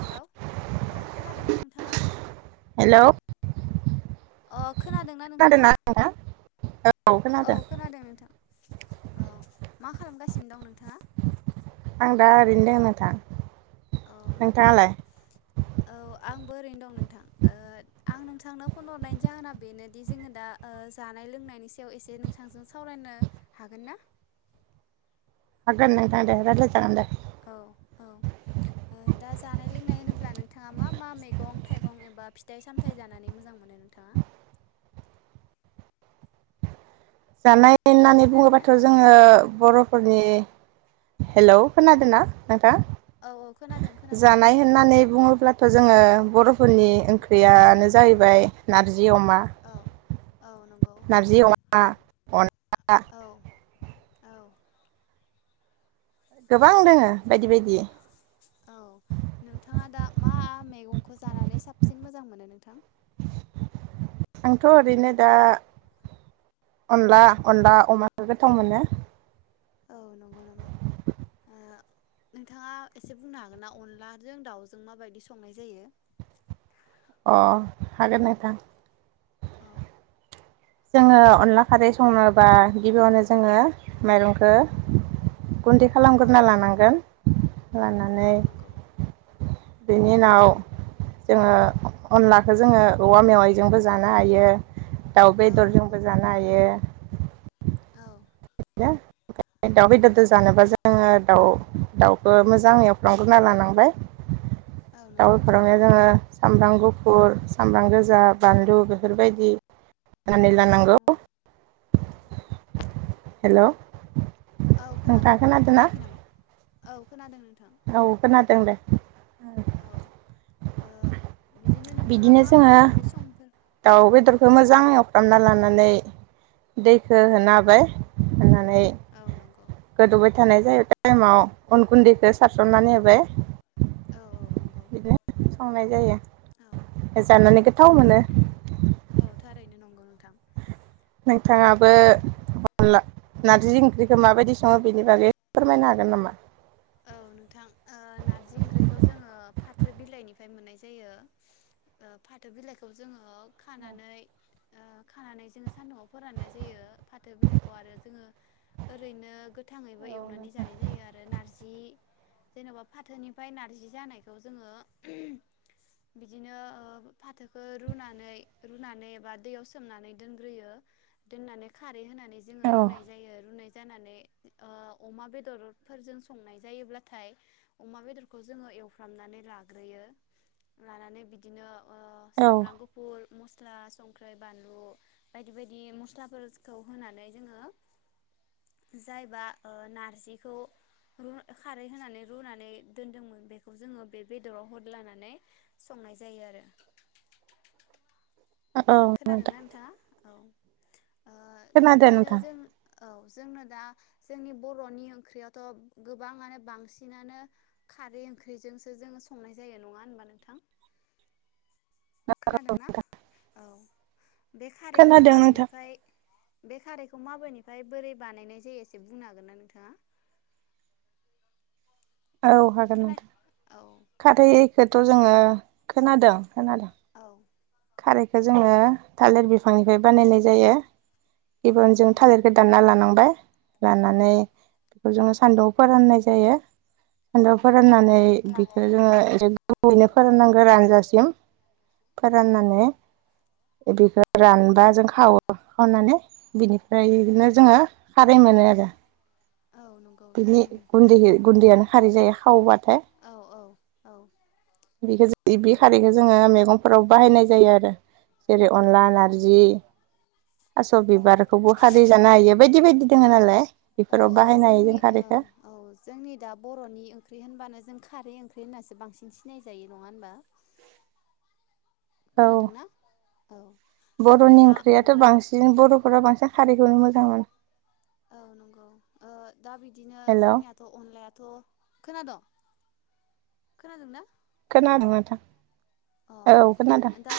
Hello औ खोनादों ना नों थाङा? हेलौ। अ। खोनादोंना नोंथाङा? औ खोनादों नोंथां। औ मा खालामगासिनो दं नोंथाङा? आं दा ओरैनो दों नोंथां। औ नंगौ नामा? नोंथाङालाय? औ आंबो ओरैनो दं नोंथां। ओ आं नोंथांनो फन हरनायनि जाहोना बेनो बिदि जोङो दा ओ जानाय लोंनायनि सायाव एसे नोंथांजों सावरायनो हागोन ना? [inaudible] हगोन नोंथां दे रायलाय जागोन दे। औ औ दा जानाय लोंनाय होनोब्ला नोंथाङा मा मा मैगं थाइगं एबा फिथाइ-सामथाइ जानानै मोजां मोनो नोंथाङा? जानाय होननानै खोनादोंना बुङोबाथ' जोङो बर'फोरनि औ हेलौ' खोनादोंना हो औ औ खोनादों खोनादों जानाय होननानै बुङो अब्लाथ' जोङो बर'फोरनि ओंख्रियानो जाहैबाय नार जि अमा औ औ नंगौ नारजि अमा अनला औ औ गोबां दोङो बायदि-बायदि औ नोंथाङा दा मा मैगंखो जानानै साबसिन मोजां मोनो नोंथां आंथ' ओरैनो दा औ अनला-अनला अमाखो गो थावमोनो औ नंगौ नामा ओ नोंथाङा एसे बुंनो हागोन ना अनलाजों दाउजों माबायदि संनाय जायो अ हागोन नोंथां औ जोङो अनला खारै सङोबा गिबियावनो जोङो माइरंखो गुन्दै औ खालामग्रोना लानांगोन औ लानानै नंगौ बेनि उनाव जोङो अनलाखो जोङो औवा मेवाइजोंबो जानो हायो दाउ औ नंगौ बेदरजोंबो जानो हायो औ [unintelligible] दाउ बेदरदो जानोबा जोङो दा दाउखौ मोजां एवफ्रानग्रोना लानांबाय औ दाव नंगौ एवफ्रामनायाव थारैनो जोङो सामब्राम गु फुर सामब्राम गोजा बानलु बेफोरबायदि होननानै लानांगौ हेलौ' औ खोनादों नोंथां खोनायाखै नामा औ खोनादों नों औ खोनादों दे औ ओ नोंथाङा बिदिनो मा मा जोङो ओंख्रि संफोर औ दाउ बेदरखौ मोजां एव फ्रामना लानानै दैखो औ होना होबाय होना नै औ नंगौ गोदौबाय थानाय जायो टाइमाव अन गुन्दैखो सारसननानै होबाय ! ! ! बिदिनो संनाय जायो जानानै गोथाव मोनो औ थारैनो नंगौ नोंथां ओ नोंथाङाबो नों अनला नारजि ओंख्रिखौ माबायदि सङो बेनि बागै फोरमायनो हागोन नामा ओ नोंथां ओ नारजि ओंख्रिखौ जोङो फाथो बिलाइनिफ्राय मोननाय जायो ओ फाथो बिलाइखौ जोङो खानानै ओ खानानै जोङो सान्दुंआव फोराननाय जायो फाथो बिलाइखौ आरो जोङो ओरैनो गो थाङैबो औ एवनानै नोंथां जानाय जायो आरो नारजि जेनबा फाथोनिफ्राय नारजि जानायखौ जोङो बिदिनो ओ फाथोखौ रुनानै रुनानै एबा दैयाव सोमनानै दोनग्रोयो दोननानै खार रै होनानै जोङो रुनाय औ जायो रुनाय जा जानानै ओ अमा बेदरफोरजों स संनाय जायोब्लाथाय अमा बेदरखौ जोङो एवफ्रामनानै लाग्रोयो लानानै बिदिनो ओ सामब्राम गुफुर मस मस्ला संख्रै बानलु बायदि बायदि मस्लाफोरखौ होनानै जोङो जायबा ओ नारजिखौ रु खारै होनानै रुनानै दोनदोंमोन बेखौ जोङो बे बेदराव होदलानानै संनाय जायो आरो औ नोंथां खोनादोंना नोंथाङा औ ओ दा खोनादों बिदिनो नोंथां जों औ जोंनो दा जोंनि बरनि ओंख्रियावथ गोबाङानो बांसिनानो खारै ओंख्रिजोंसो जोङो संनाय जायो नङा होनबा नोंथां खोनादोंना औ बे खारैखो खोनादों नोंथां माबेनिफ्राय बे खारैखौ माबेनिफाय बोरै बानायनाय जायो एसे बुंनो हागोन ना नोंथाङा औ हागोन खोना नोंथां औ खारै फेथ जोङो खोनादों खोनादों औ खारैखौ जोङो थालिर बिफांनिफ्राय बानायनाय जायो इबन औ जों नंगौ थालिरखो दानना लानांबाय औ राननानै खौ जोङो सान्दुंआव फोराननाय जायो सान्दाव फोराननानै बिखो होननानै जोङो औ एरैनो फोराननांगोन रानजासे हेल फोद राननानै बेखो रानबा जों खावो खावनानै बिनिफ्राय बिदिनो जोङो खारै मोनो आरो औ नंगौ बिदि थारैनो गुन्दि गुन्दियानो खारि जायो हावबा थाय औ औ औ बेखौ जों ओ बे खारैखौ जोङो मैगंफोराव बाहायनाय जायो आरो। जेरै औ अनला नंगौ नारजि थास' औ बिबारखौबो खारै जानो हायो बायदि बायदि दोङो नालाय औ बेफोराव औ बाहायनो हायो जोंनि जों ओ खारैखौ। औ जोंनि दा बर'नि ओंख्रि होनबानो जों खारै ओंख्रि होननासो बांसिन सिनायजायो नङा होनबा। औ खोनादोंना औ बिदिनो बर'नि दा ओंख्रियाथ' अनलाय बांसिन बर'फोरा बांसिन खारैखौनो मोजां मोनो। औ नंगौ ओ दा बिदिनो हेल' जोंनियाथ' अनलायाथ' खोनादोंं। खोनादोंना? खोनादों नोथां। अ औ खोनादों। दा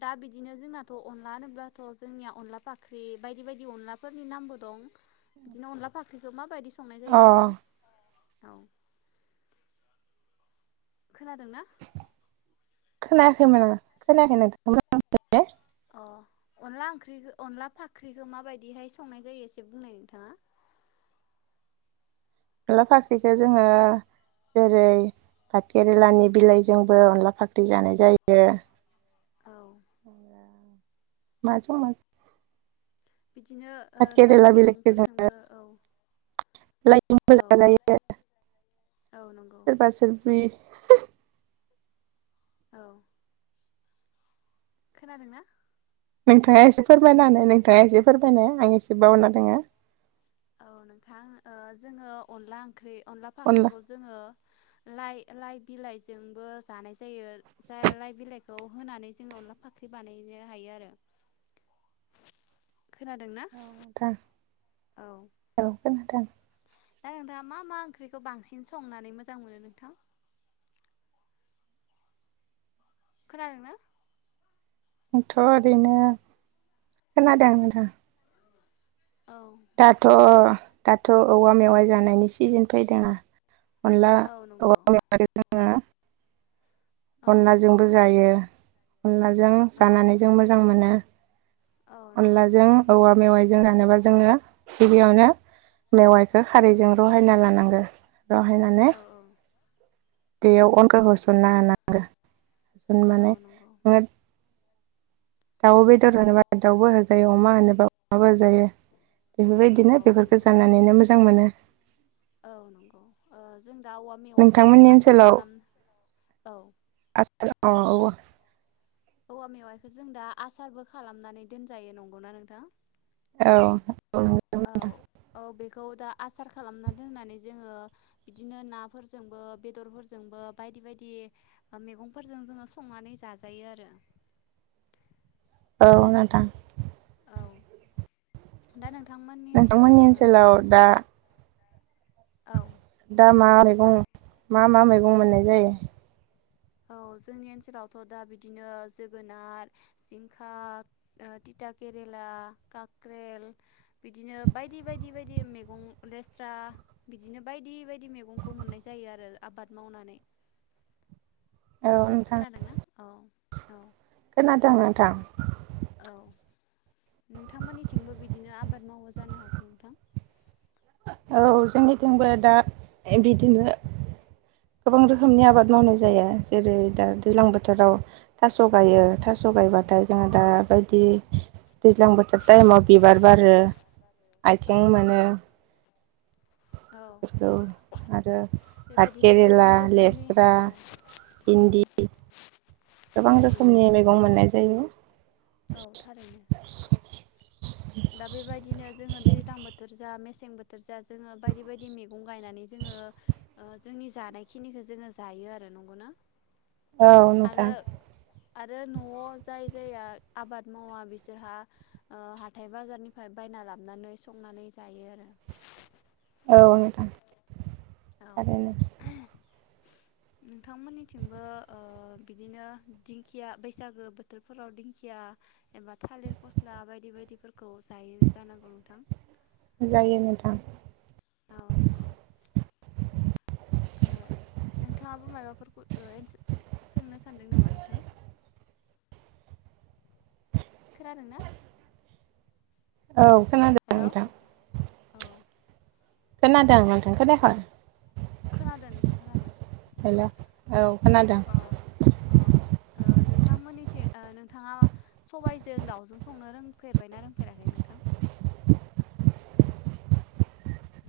दा बिदिनो जोंनाथ' अनला होनोब्लाथ' जोंनिया अनला फाख्रि बायदि बायदि अनलाफोरनि नामबो दं बिदिनो अनला फाख्रिखौ माबायदि स संनाय जायो अ नोंथां। औ खोनादों ना? खोनायाखैमोन आं खोनायाखै नोंथां [unintelligible] अ अनला ओंख्रिखो अनला फाख्रिखौ माबायदिहाय संनाय जायो एसे बुंनाय नोंथाङा। अनलाफा ख्रिखो जोङो जेरै भाद केरेलानि बिलाइजोंबो अनला फाख्रि जानाय जायो औ अनला माजों माजों। बिदिनो ओ लाइ जों मैगंफोरजोंबो औ [unintelligible] औ औ नंगौ सोरबा सोरबि औ खोनादों ना? नोंथाङा एसे फोरमायनानो नोंथाङा एसे फोरमायनाय आं एसे बावना दोङो। औ नोंथां ओ जोङो अनला ओंख्रि। अनला फाख्रिखौ जोङो लाइ लाइ बिलाइजोंबो जानाय जायो जा लाइ बिलाइखौ होनानै जोङो अनला फाख्रि बानायनो हायो आरो। खोनादोंना? औ औ। औ ओं नोंथां। दा नोंथाङा मा मा ओंख्रिखौ बांसिन संनानै मोजां मोनो नोंथां। खोनादों ना? आंथ' ओरैनो खोनादों नोंथां। औ- दाथ' दाथ' औवा मेवाइ जानायनि सिजोन फैदोंना अनला औ नंगौ [unintelligible] औ अनलाजोंबो जायो अनलाजों औ जानानै जों मोजां मोनो। औ [inaudible] नंगौ अनलाजों औवा मेवाइ- जों जानोबा जोंङो- गिबियावनो मेवाइखौ खारैजों रहायना लानांगो। राहाय नानै- औ औ बेयाव अनखा होसननो होनांगौ। औ माने नंगौ [inaudible] दाउ बेदर होनोबा दाउबो होजायो अमा होनोबा अमाबो‌ हो- जायो औ बेफोरबायदिनो औ बेफोरखौ नंगौ जानानैनो मोजां मोनो। औ नंगौ ओ जों दा औवा मेवाइखौ जों नोंथांमोननि आसार ओनसोलाव खालाम औ आसार औ दे- औवा मेवाइखौ जों दा आसारबो खालामनानै दोनजायो नंगौना नोंथां? औ औ -औ -बेखौ- दा आसार खालामनानै दोननानै जोंङो बिदिनो नाफोरजोंबो बेदरफोरजोंबो बायदि बायदि मैगंफोरजों जोंङो संनानै जाजायो आरो- औ नोंथां- औ दा नों- नोंथांमोननि ओनसोलाव दा- ओ औ दा मा- मैगं मा मा मैगं मोननाय जायो? औ जोंनि ओनसोलावथ' दा बिदिनो जोगोनार जिंखा थिथा केरेला कक्रेल बिदिनो बायदि बायदि -बायदि मैगं लेस्रा बिदिनो बायदि- बायदि मैगंखौ मोननाय जायो आरो आबाद मावनानै- औ नोंथां खोनादोंना औ -औ खोनादों नोंथां -औ नोंथांमोननिथिंबो बिदिनो आबाद मावो- जानो हागौ नोंथां? औ जोंनिथिंबो दा बिदिनो गोबां रोखोमनि आबाद मावनाय जायो जेरै दा दैज्लां बोथोराव- थास' गायो औ थास' गायबाथाय जोंङो औ दााबायदि- दैज्लां बोथोर टाइमाव बिबार बारो- औ आथिं नंगौ मोनो- औ बेफोरखौ आरो पाथ बेबायदिनो गोबां केेरेला रोखोमनि लेस्रा औ औ भिन्दि- औ गोबां नंगौ रोखोमनि मैगं मोननाय जायो। औ थारैनो। दा बेबायदिनो जोङो दैज्लां बोथोर जा मे सें बोथोर जा, जोङो बायदि बायदि मैगं गायनानै जोङो जोंनि जानायखिनिखौ जोङो जायो आरो नंगौना? औ आरो नोंथां। आरो न'आव जाय जाया आबाद मावा बिसोरहा हाथाय बाजारनिफ्राय बायना लाबनानै संनानै जायो आरो। औ नोंथां। औ आरो ना। नोंथांमोननिथिंबो बिदिनो दिंखिया बैसागो बोथोरफोराव दिंखिया एबा थालिर फस्ला बायदि बायदिफोर खौ जायो जानांगौ नोंथां? थां। औ नंगौ ओ नोंथाङाबो माबाफोरखौ एस सोंनो सानदों नामा नोंथां? खोनादोंना? औ खोनादों हेल' नोंथां औ खोनादों नोंथां। खोनायाखै? खोनादों नोंथां खोनादों। हेल' औ खोनादों औ औ नोंथांमोननिथिं ओ नोंथाङा सबायाइजों दावजों संनो रोंफेरबायना रोंफेराखै नोंथां?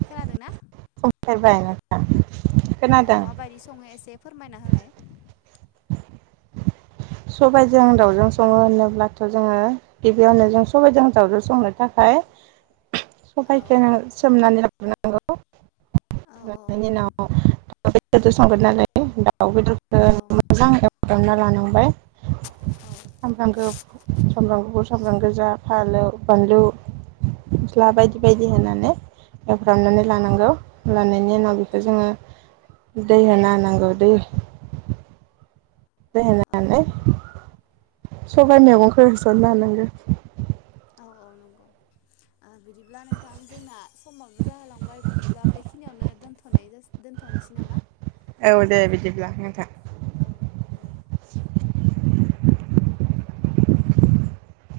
खोनादोंना? संफेरबाय [unintelligible] औ खोनादों माबायदि संङो एसे फोरमायना होलाय? सबायजों दावजों संङो होनोब्लाथ' जोङो गिबियावनो जों सबायाइजों दाउजों संनो थाखाय औ सबाइखौ नों सोमनानै औ औ ला [unintelligible] दाउ बेदरफोर औ मोजां एवफ्रामना लानांबाय औ सामब्राम सामब्राम गुफुर सामब्राम गोजा फालौ, बानलु, मस्ला औ बायदि औ बायदि नंगौ होनानै एवफ्रामनानै औ लानांगौ। लानायनि औ उनाव बेखौ जोङो थारैनो दै होन ना नांगौ दैे दै औ होनानै नंगौ सबाइ मेगंखौ होसनना लानांगौ। औ नंगौ औ बिदिब्ला नोंथां जोंना समावनो जाहोलांबाय बिदिब्ला बेखिनियावनो दोनथ'नाय जासि औ दे बिदिब्ला। उम था औ दे।